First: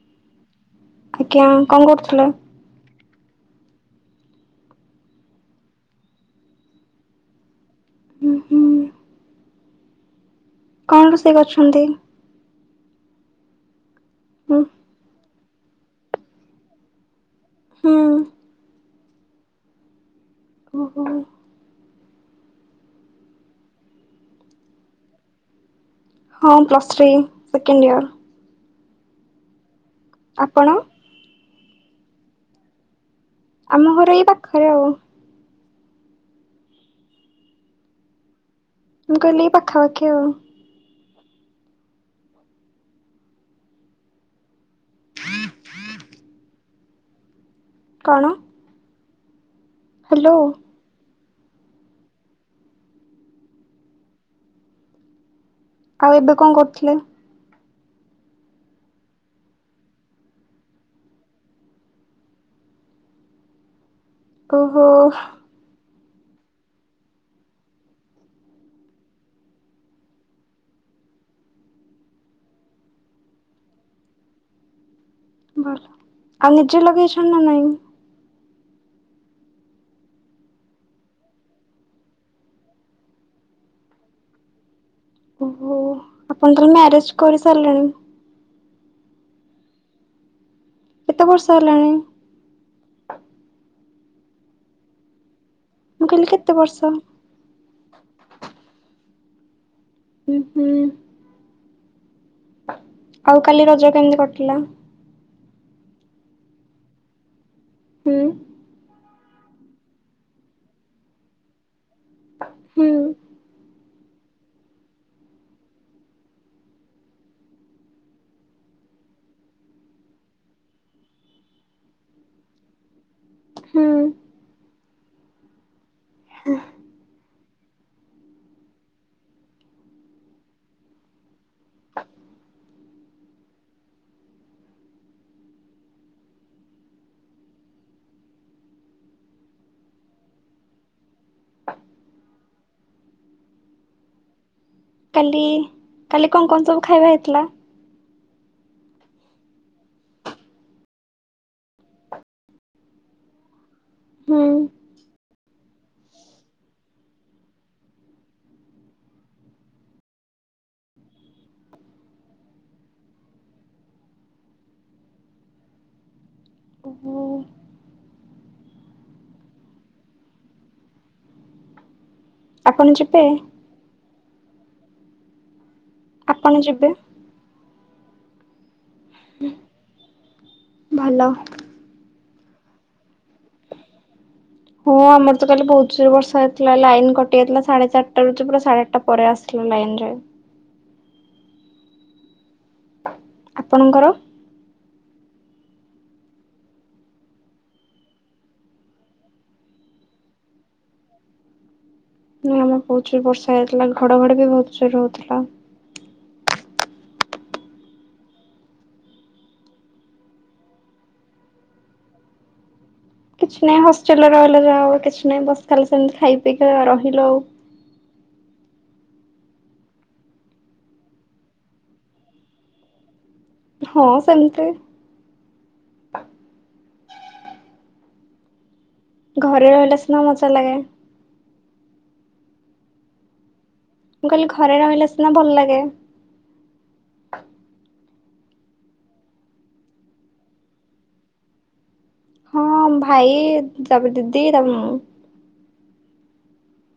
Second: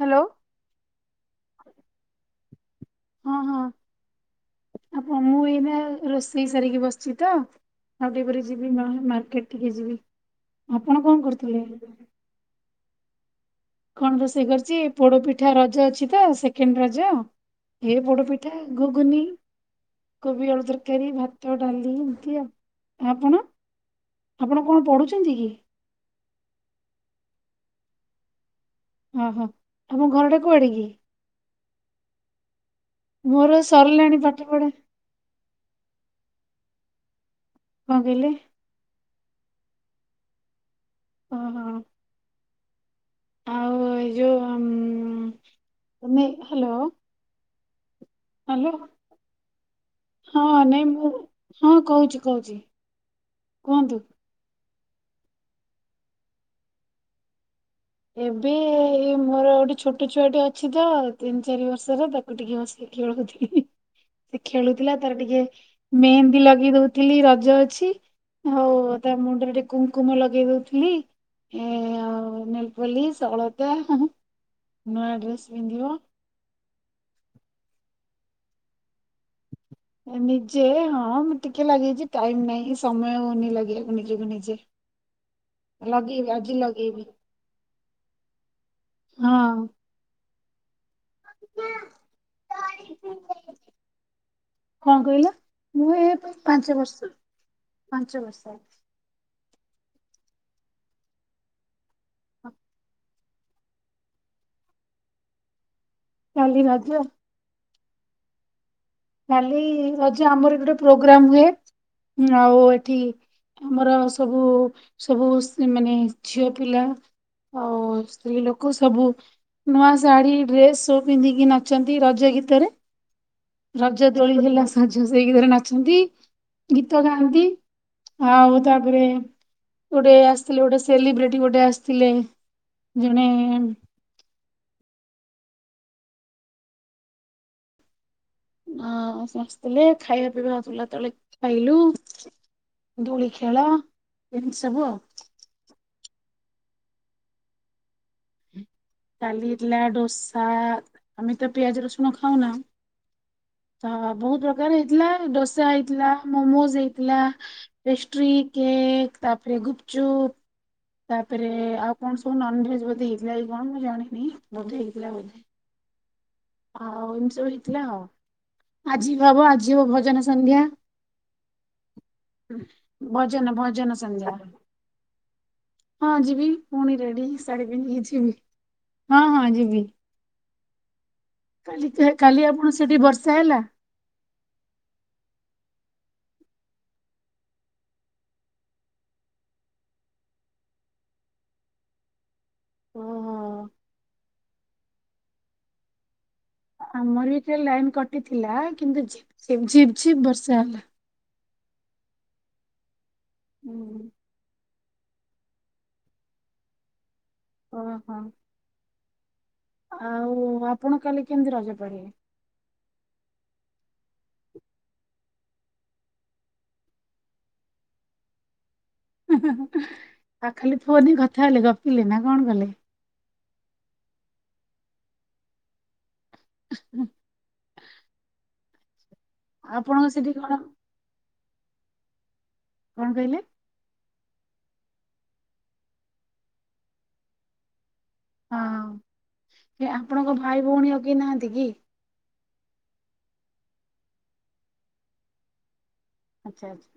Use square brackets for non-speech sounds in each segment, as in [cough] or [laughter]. Hello ଆଜ୍ଞା କଣ କରୁଥିଲେ। ହଁ ହଁ ଆପଣ ମୁଁ ଏଇନା ରୋଷେଇ ସାରିକି ବସିଛି ତ ଆଉ ଟିକେ ହୁଁ ପରେ ଯିବି ହୁଁ ମାର୍କେଟ ଟିକେ ଯିବି। ଆପଣ କଣ ରୋଷେଇ କରୁଥିଲେ? କରଛନ୍ତି। କଣ ରୋଷେଇ କରିଛି ପୋଡ ପିଠା ର ର ଅଛି ତ ସେକେଣ୍ଡ ରଜ ଏ ହୁଁ ପୋଡ଼ ପିଠା ଗ ଅୁନି କୋବି ଆଳୁ ଓହୋ ତରକାରୀ ଭାତ ଡାଲି ଆପଣ ଆପଣ କଣ ପଢୁଛନ୍ତି କି? ହଁ ପ୍ଲସ୍ ଥ୍ରୀ ସେକେଣ୍ଡ ଇୟର। ହଁ ହଁ। ତମ ଘର ଟା ଆପଣ? କୁଆଡେ କି? ମୋର ଆମ ଘର ସରିଲାଣି ଏଇ ପାଠ ପଢା ପାଖରେ ଆଉ। କଣ କହିଲେ? ମୁଁ କହିଲି ପାଖା ପାଖି ଆଉ। ଓ ହୋ। ଆଉ ଏ ଯୋଉ ତମେ ହ୍ୟାଲୋ କଣ? ହ୍ୟାଲୋ। ହ୍ୟାଲୋ ହଁ ନାଇଁ ମୁଁ ହଁ କହୁଛି କହୁଛି। କୁହନ୍ତୁ। ଆଉ ଏବେ କଣ କରୁଥିଲେ। ଏବେ ମୋର ଗୋଟେ ଛୋଟ ଛୁଆଟି ଅଛି ତ ତିନି ଚାରି ବର୍ଷର। ତାକୁ ଟିକେ ବସେଇକି ଖେଳଉଥିଲି। ସେ ଓହୋ ଖେଳୁଥିଲା ତାର ଟିକେ ମେହେନ୍ଦୀ ଲଗେଇ ଦଉଥିଲି ରଜ ଅଛି ଆଉ ତା ମୁଣ୍ଡରେ ଟିକେ କୁକୁମ ଲଗେଇ ଦଉଥିଲି। [inaudible] ନେଲ୍ପୋଲିସ ଅଳତା ନୂଆଡ୍ରେସ ଭଲ। ପିନ୍ଧିବ। ଆଉ ନିଜେ ଲଗେଇଛନ୍ତି ନା ନାହିଁ। ନିଜେ ହଁ ଟିକେ ଲାଗେଇଛି। ଟାଇମ ନାଇଁ ସମୟ ହଉନି ଲଗେଇକୁ ନିଜକୁ ନିଜେ ଓହୋ ଲଗେଇବି ଆଜି ଆପଣ ତ ଲଗେଇବି ମ୍ୟାରେଜ କରି ସାରିଲେଣି। ହଁ। କେତେ ବର୍ଷ ହେଲାଣି? କଣ କହିଲା? ମୁଁ ଏ ପାଞ୍ଚ ବର୍ଷ। ପାଞ୍ଚ ବର୍ଷ। ହୁଁ। ଆଉ କାଲି ରଜ କେମିତି କଟିଲା? କାଲି ରଜ। ହୁଁ। କାଲି ରଜ ଆମର ଗୋଟେ ପ୍ରୋଗ୍ରାମ ହୁଏ। ହୁଁ ହଉ ହୁଁ ଏଠି ଆମର ସବୁ ସବୁ ମାନେ ଝିଅ ପିଲା ଆଉ ସ୍ତ୍ରୀ ଲୋକ ସବୁ ନୂଆ ଶାଢ଼ୀ ଡ୍ରେସ୍ ସ ପିନ୍ଧିକି ନାଚନ୍ତି ରଜ ଗୀତରେ। ହୁଁ ରଜ ଦୋଳି ହେଲା ସ ସେଇ ଗୀତରେ ନାଚନ୍ତି। ଗୀତ ଗାଆନ୍ତି। ହଁ ହଉ ତାପରେ ଗୋଟେ ଆସିଥିଲେ ଗୋଟେ ସେଲିବ୍ରିଟୀ। ଗୋଟେ ଆସିଥିଲେ ଜଣେ ଆ ସମସ୍ତଥିଲେ ଖାଇବା ପିଇବା ଆଥିଲା ତଳେ ଖାଇଲୁ ଦୋଳି ଖେଳ ଏମି କାଲି କାଲି କଣ କଣ ସବୁ ଖାଇବା ହେଇଥିଲା? କାଲି ହେଇଥିଲା ଡୋସା ଆମେ ତ ପିଆଜ ରସୁନ ଖାଉ ନା। ହ ବହୁତ ହୁଁ। ପ୍ରକାର ହେଇଥିଲା ଡୋ ପି୍ଜା ହେଇଥିଲା ମୋମୋଜ ଇଥିଲା ପେଷ୍ଟ୍ରି କେକ୍ ତାପରେ ଗୁପଚୁପ ତାପରେ ଆଉ କଣ ସବୁ ନନଭେଜ ବୋଧେ ହେଇଥିଲା କି କଣ ମୁ ଜାଣିନି ବୋଧେ ହେଇଥିଲା ବୋଧେ। ଆଉ ଓହୋ ଉଞ୍ଚୁ ସବୁ ହେଇଥିଲା ଆଉ। ଆଜି ହବ ଆଜି ହବ ଭଜନ ସନ୍ଧ୍ୟା ଆପଣ ଯିବେ ଭଜନ ଭଜନ ସଂଧ୍ୟା ହଁ ଯିବି ଆପଣ ଯିବେ ପୁଣି ରେଡି ହେଇ ସାରି ଯିବି ହଁ ହଁ ଯିବି। ଭଲ। କାଲିଛ କାଲି ଆପଣ ସେଠି ବର୍ଷା ହେଲା। ହଁ ଆମର ତ କାଲି ବହୁତ ଜୋର ବର୍ଷା ହେଇଥିଲା ଲାଇନ କଟି ଯାଇଥିଲା ସାଢେ ଚାରିଟା ର ପୁରା ସାଢେ ଆଠଟା ପରେ ଆସିଥିଲା ଲାଇନ ରେ। ଓହୋ ଆପଣଙ୍କର। ଆମର ଏରେ ଲାଇନ କଟିଥିଲା କିନ୍ତୁ ଝିପ୍ ଝିପ୍ ବର୍ଷା ହେଲା। ହଁ ଆମର ପହୁ ଯୋଉ ବର୍ଷା ହେଇଥିଲା ହୁଁ ଘଡ଼ଘଡ଼ ବି ବହୁତ ଜୋର ହଉଥିଲା। ଓ ହଁ। ଆଉ ଆପଣ କାଲି କେମିତି ରଜ ପଢିବେ? କିଛି ନାହିଁ ହଷ୍ଟେଲ୍ ରେ ରହିଲେ ଯାହା ଆଉ କିଛ ନାଇଁ ବସ୍ ଖାଲି ସେମିତି ଖାଇ ପିଇକି [unintelligible] ରହିଲୁ। ଆ ଖାଲି ଫୋନ୍ ରେ କଥା ହେଲେ ଗପିଲେ ନା କଣ କଲେ? ହଁ ସେମିତି। ହୁଁ। ଘରେ ରହିଲେ ସିନା ମଜା ଲାଗେ। କଣ କହିଲେ? ମୁଁ କହିଲି ଘରେ ରହିଲେ ସିନା ଭଲ ଲାଗେ। ହଁ ଏ ଆପଣଙ୍କ ଭାଇ ଭଉଣୀ ଆଉ କେହି ନାହାଁନ୍ତି କି? ହଁ ଭାଇ ତାପରେ ଦିଦି ତାପରେ ମୁଁ। ଆଚ୍ଛା ଆଚ୍ଛା।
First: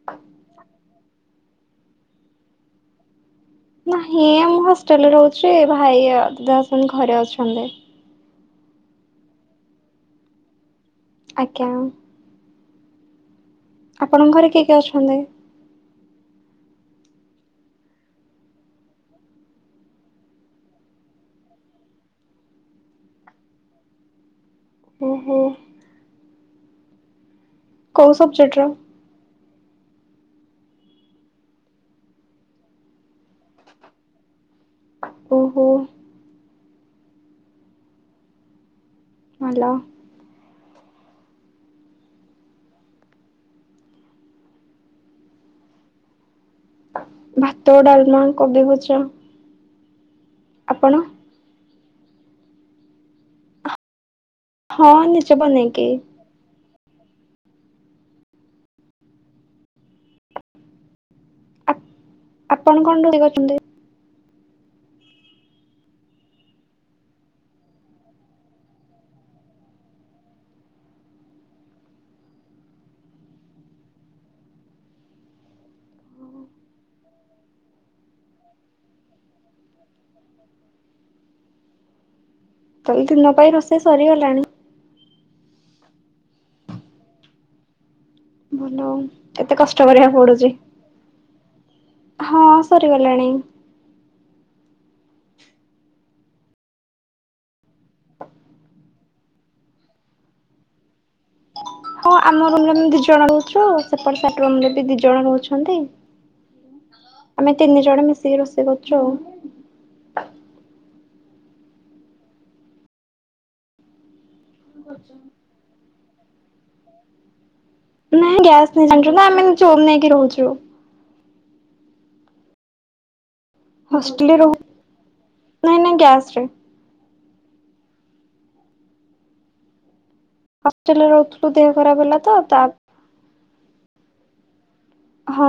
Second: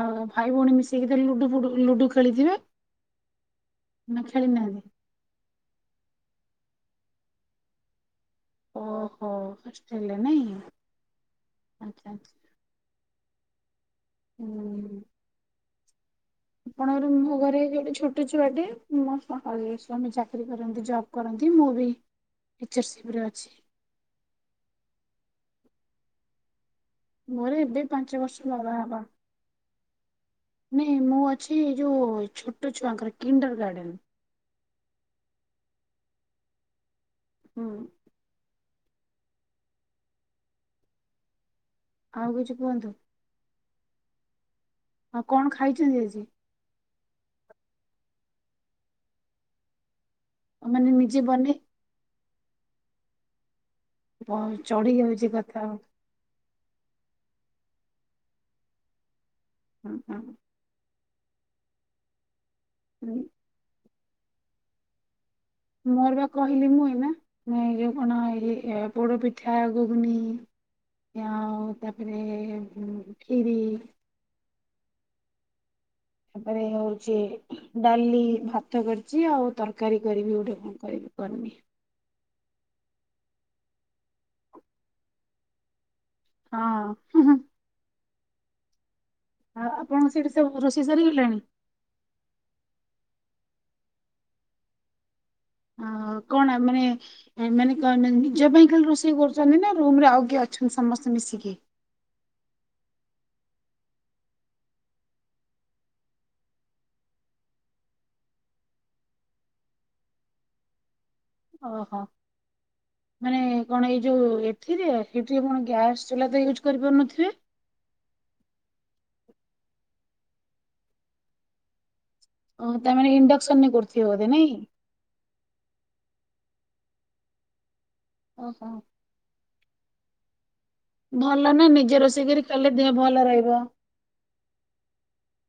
ଆଉ ଭାଇ ଭଉଣୀ ମିଶି [unintelligible] ଲୁଡୁ ଫୁଡୁ ଲୁଡୁ ଖେଳିଥିବେ? ନା ନାହିଁ ଏ ଖେଳି ମୁଁ ନାହାନ୍ତି ହଷ୍ଟେଲ୍ ରେ ରହୁଚୁ। ସେ ଭାଇ ଆ, ଦସନ ଘରେ ଅଛନ୍ତି। ଓହୋ ହଷ୍ଟେଲ୍ ରେ ନାଇଁ। ଆଜ୍ଞା। ଆଚ୍ଛା ଆଚ୍ଛା ଆପଣଙ୍କ ଘରେ କିଏ କିଏ ହୁଁ। ଅଛନ୍ତି? ଆପଣଙ୍କର ମୋ ଘରେ ଗୋଟେ ଛୋଟ ଛୁଆଟେ, ମୋ [unintelligible] ସ୍ୱାମୀ ଚାକିରୀ କରନ୍ତି ଜବ୍ କରନ୍ତି, ମୁଁ ବି ଟିଚରସିପ୍ ରେ ଅଛି। ଓହୋ। ମୋର ଏବେ କୋଉ ପାଞ୍ଚ ବର୍ଷ ସବଜେକ୍ଟର? ବାବା ହବା। ନାଇଁ ମୁଁ ଅଛି ଏ ଯୋଉ ଛୋଟ ଛୁଆଙ୍କର କିଣ୍ଡର୍ ଗାର୍ଡେନ। ଓହୋ। ହଁ। ହାଲୋ। ଆଉ କିଛି କୁହନ୍ତୁ। ଆଉ କଣ ଖାଇଛନ୍ତି ଆଜି? ଭାତ, ଡାଲମା, କୋବି ଭଜା ଆ ମାନେ ଆପଣ? ନିଜେ ବନେଇ ହଁ ବ-ଚଢି ଯାଉଚି ନିଜେ କଥା। ବନେଇକି। ହୁଁ, ହୁଁ, ଆପଣ କଣ ରୋଷେଇ କରିଚନ୍ତି? ମୋର ବା କହିଲି ମୁଁ ଏଇନା ଏଇ ଯୋଉ କଣ ଏ ଏ ପୋଡପିଠା, ଗୂଗୁନି ଆଉ ତାପରେ ଉଁ, ଖିରି ତାପରେ ହଉଚି ଡାଲି, ଭାତ କରିଚି, ଆଉ ତରକାରୀ କରିବି ଗୋଟେ କଣ କରିବି କରନି। ତାହେଲେ ଦିନ ପାଇଁ ରୋଷେଇ ସରିଗଲାଣି? ହଁ।। ଭଲ ଆଉ। ଏତେ ଆଉ କଷ୍ଟ ଆପଣଙ୍କ କରିବାକୁ ସେଇଠି ପଡୁଛି ସବୁ ରୋଷେଇ ସରିଗଲାଣି ହଁ ସରିଗଲାଣି। ଅ କଣ ମାନେ ମାନେ ନିଜ ପାଇଁ ଖାଲି ରୋଷେଇ କରୁଛନ୍ତି ନା ରୁମରେ ଆଉ କିଏ ଅଛନ୍ତି ସମସ୍ତେ ମିଶିକି। ହଁ ଆମ ରୁମରେ ଆମେ ଦି ଜଣ ରହୁଛୁ। ସେପଟେ ସାଇଟ୍ ରୁମରେ ବି ଦି ଜଣ ରହୁଛନ୍ତି। ଆମେ ତିନି ଜଣ ମିଶିକି ରୋଷେଇ କରୁଛୁ ଆଉ। ଓହୋ ମାନେ କଣ ଏଇ ଯୋଉ ଏଥିରେ ସେଠି କଣ ଗ୍ୟାସ ଚୁଲା ତ ୟୁଜ୍ କରିପାରୁନଥିବେ? ନାଇଁ ଗ୍ୟାସ ନେଇ ଜାଣିଛୁ ନା ଆମେ ନିଜେ ରୁମ୍ ନେଇକି ରହୁଛୁ। ଅଁ ତା ମାନେ ଇଣ୍ଡ ହଷ୍ଟେଲ ରହୁ ନାଇଁ ନାଁ ଗ୍ୟାସ ଚି। ଓହୋ। ହଷ୍ଟେଲରେ ରହୁଥିଲୁ ଭଲ ନାଁ ଦେହ ଖରାପ ନିଜେ ହେଲା ରୋଷେଇ ତ କରି ତା ଖାଇଲେ ଦେହ ଭଲ ରହିବ। ହଁ।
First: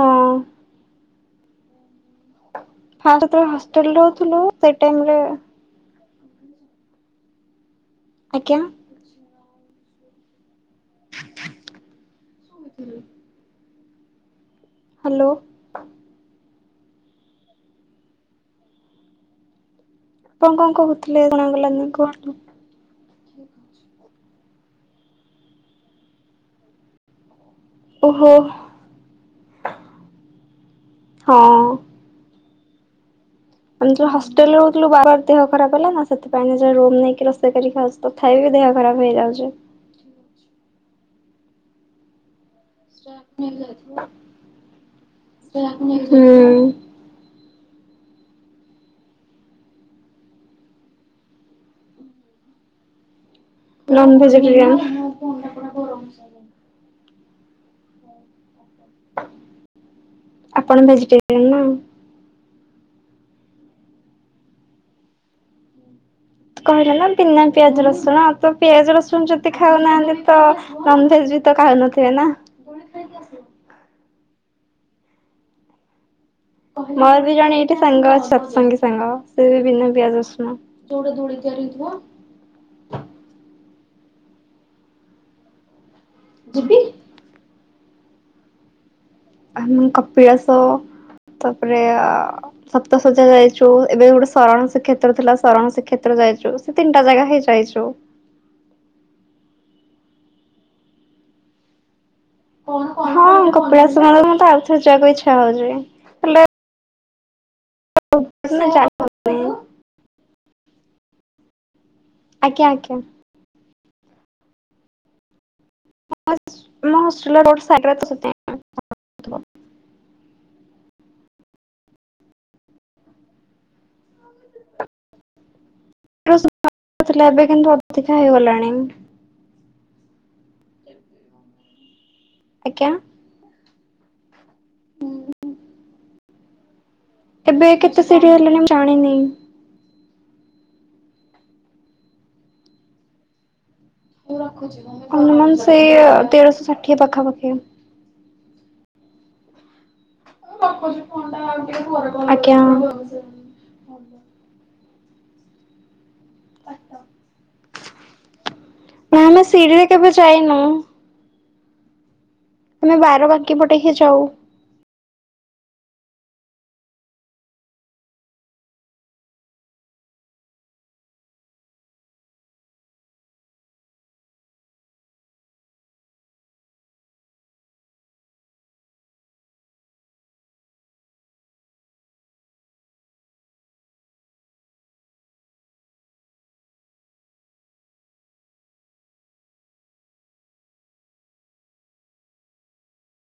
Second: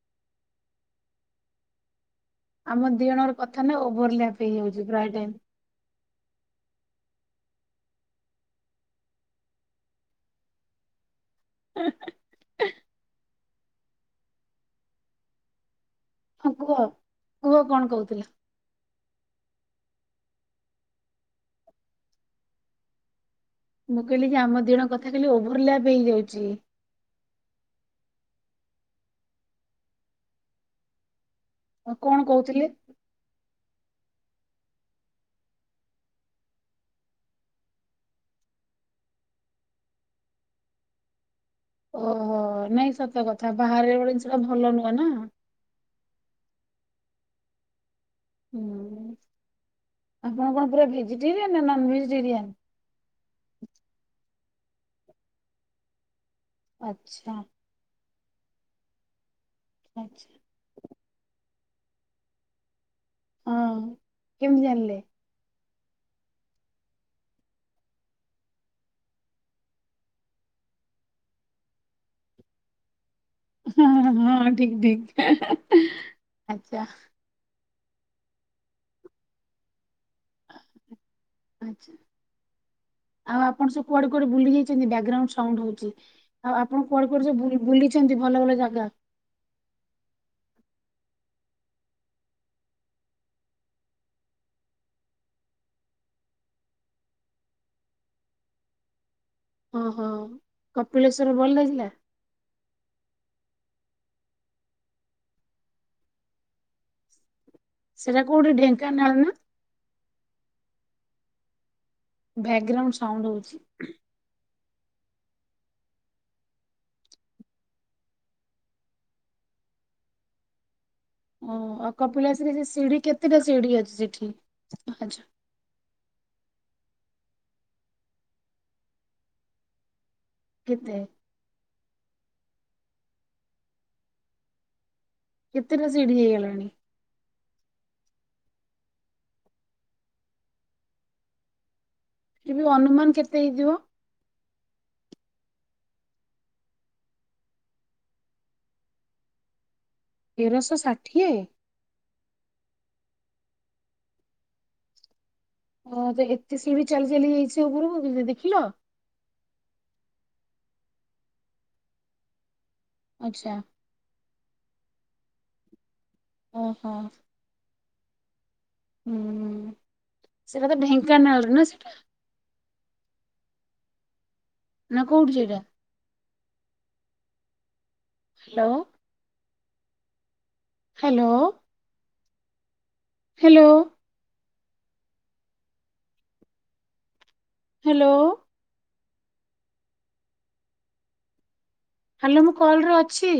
ଆମ ଦି ଫାଷ୍ଟ ଜଣଙ୍କର ଯେତେବେଳେ କଥା ନାଁ ହଷ୍ଟେଲରେ ଓଭର ରହୁଥିଲୁ ଲ୍ୟାପ ସେଇ ହେଇଯାଉଚି ପ୍ରୟ ଟାଇମରେ ଟାଇମ୍। ଆଜ୍ଞା। ଶୋଇଥିଲି। ହାଲୋ। ହଁ କୁହ କୁହ କଣ କହୁଥିଲ? କଁ କଁ କୋହୁଥୁଲେ ଜଣା ଗଲାନି କଣ? ମୁଁ କହିଲି ଯେ ଆମ ଦିଣଙ୍କ କଥା ଖାଲି ଓଭର ଲାପ ହେଇଯାଉଚି। ଓହୋ। ଆଉ କଣ କହୁଥିଲେ? ଆମେ ଯୋଉ ହେଷ୍ଟେଲରେ ରହୁଥିଲୁ ବାର ଆର ଦେହ ଖରାପ ହେଲା ନାଁ ସେଥିପାଇଁ ନିଜର ରୁମ ନେଇକି ରୋଷେଇ କରି ଖାଉଚୁ ତଥାପି ବି ଦେହ ଖରାପ ହେଇଯାଉଚି। ଓହୋ। ନାଇଁ ସତ କଥା ବାହାରେ ଗୋଟେ ଜିନିଷଟା ଭଲ ନୁହଁ ନା। ହୁଁ। ହୁଁ ଆପଣ କଣ ପୁରା ଭେଜିଟେରିଆନ ନାଁ ନନଭେଜିଟେରିଆନ୍? ନନଭେଜିଟେରିଆନ୍। ଆଚ୍ଛା। ଆଚ୍ଛା [inaudible] ଆପଣ ଭେଜିଟେରିୟାନ ନାଁ। ହଁ କେମତି ଜାଣିଲେ? କହିଲେ ନା ପନା ପିଆଜ ରସୁଣ ଆଉ ତ ପିଆଜ ରସୁଣ ଯଦି ଖାଉନାହାନ୍ତି ତ ନନଭେଜ ବି ତ ଖାଉନଥିବେ ନା। ହଁ ଠିକ୍ ଠିକ୍। ମୋର ବି ଜଣେ ଟେ ସାଙ୍ଗ ଅଛି ସତ୍ସଙ୍ଗୀ ସାଙ୍ଗ ସେ ବି ବିନା ପିଆଜ ରସୁଣ। ଯୋଉଟା ଦୋଳି ଆଚ୍ଛା। ତିଆରିହେଇଥିବ। କୁଆଡ଼େ କୁଆଡ଼େ ବୁଲି ଯାଇଚନ୍ତି ବ୍ୟାଗ୍ରାଉଣ୍ଡ ସାଉଣ୍ଡ ହୋଉଚି। ଆଉ ଆପଣ କୁଆଡ଼େ କୁଆଡ଼େ ସବୁ ବୁଲି ବୁଲି ସେନ୍ତି ଭଲ ଭଲ ଜାଗା। ଆମେ କପିଳାସ ତାପରେ ଅ ସପ୍ତସଜ୍ୟା ଯାଇଚୁ ଏବେ ଗୋଟେ ଶରଣ ଶ୍ରୀକ୍ଷେତ୍ର ଥିଲା ଶରଣ ଶ୍ରୀକ୍ଷେତ୍ର ଯାଇଚୁ ସେ ତିନିଟା ଜାଗା ହିଁ ଯାଇଚୁ। ଓହୋ କପିଳେଶ୍ଵର ଭଲ ଲାଗିଲା। ହଁ କପିଳାସ ମତେ ମୁଁ ତ ଆଉ ଥରେ ଯିବାକୁ ଇଚ୍ଛା ହୋଉଚି। ହେଲେ ସେଟା କୋଉଠି ଢେଙ୍କାନାଳ ନାଁ? ଆଜ୍ଞା ଆଜ୍ଞା ବ୍ୟାଗ୍ରାଉଣ୍ଡ ସାଉଣ୍ଡ ହୋଉଚି। [inaudible] [unintelligible] ଓ ଆଉ କପିଳାଶିର ସିଢି କେତେଟା ଶିଢି ଅଛି? ସେଠି ଆଛା। ଥିଲା ଏବେ କିନ୍ତୁ ଅଧିକା ହେଇଗଲାଣି।। କେତେ? ଆଜ୍ଞା। କେତେଟା ସିଢି ହେଇଗଲାଣି? ଏବେ କେତେ ସିଢି ହେଲେଣି ମୁଁ ଜାଣିନି।। ଅନୁମାନ କେତେ ହେଇଥିବ? ଅନୁମାନ ସେଇ ତେରଶହ ଷାଠିଏ ପାଖାପାଖି।। ତେରଶହ ଷାଠିଏ? ଆଜ୍ଞା। ହଁ ହଁ ହଁ। ଏତେ ସିଢି ଚାଲି ଚାଲି ଯାଇଛି ଉପରକୁ ଦେଖିଲ ନା ଆମେ ସିଡିିରେ କେବେ ଯାଇନୁ? ଆମେ ବାର ଆଚ୍ଛା ବାକି ପଟେହିଁ ଯାଉ ଓ ହୋ। ହୁଁ ସେଟା ତ ଢେଙ୍କାନାଳ ନା ସେଟା ନା କୋଉଠି ସେଟା? Hello. Hello. Hello. Hello. Hello ମୁଁ କଲରେ ଅଛି।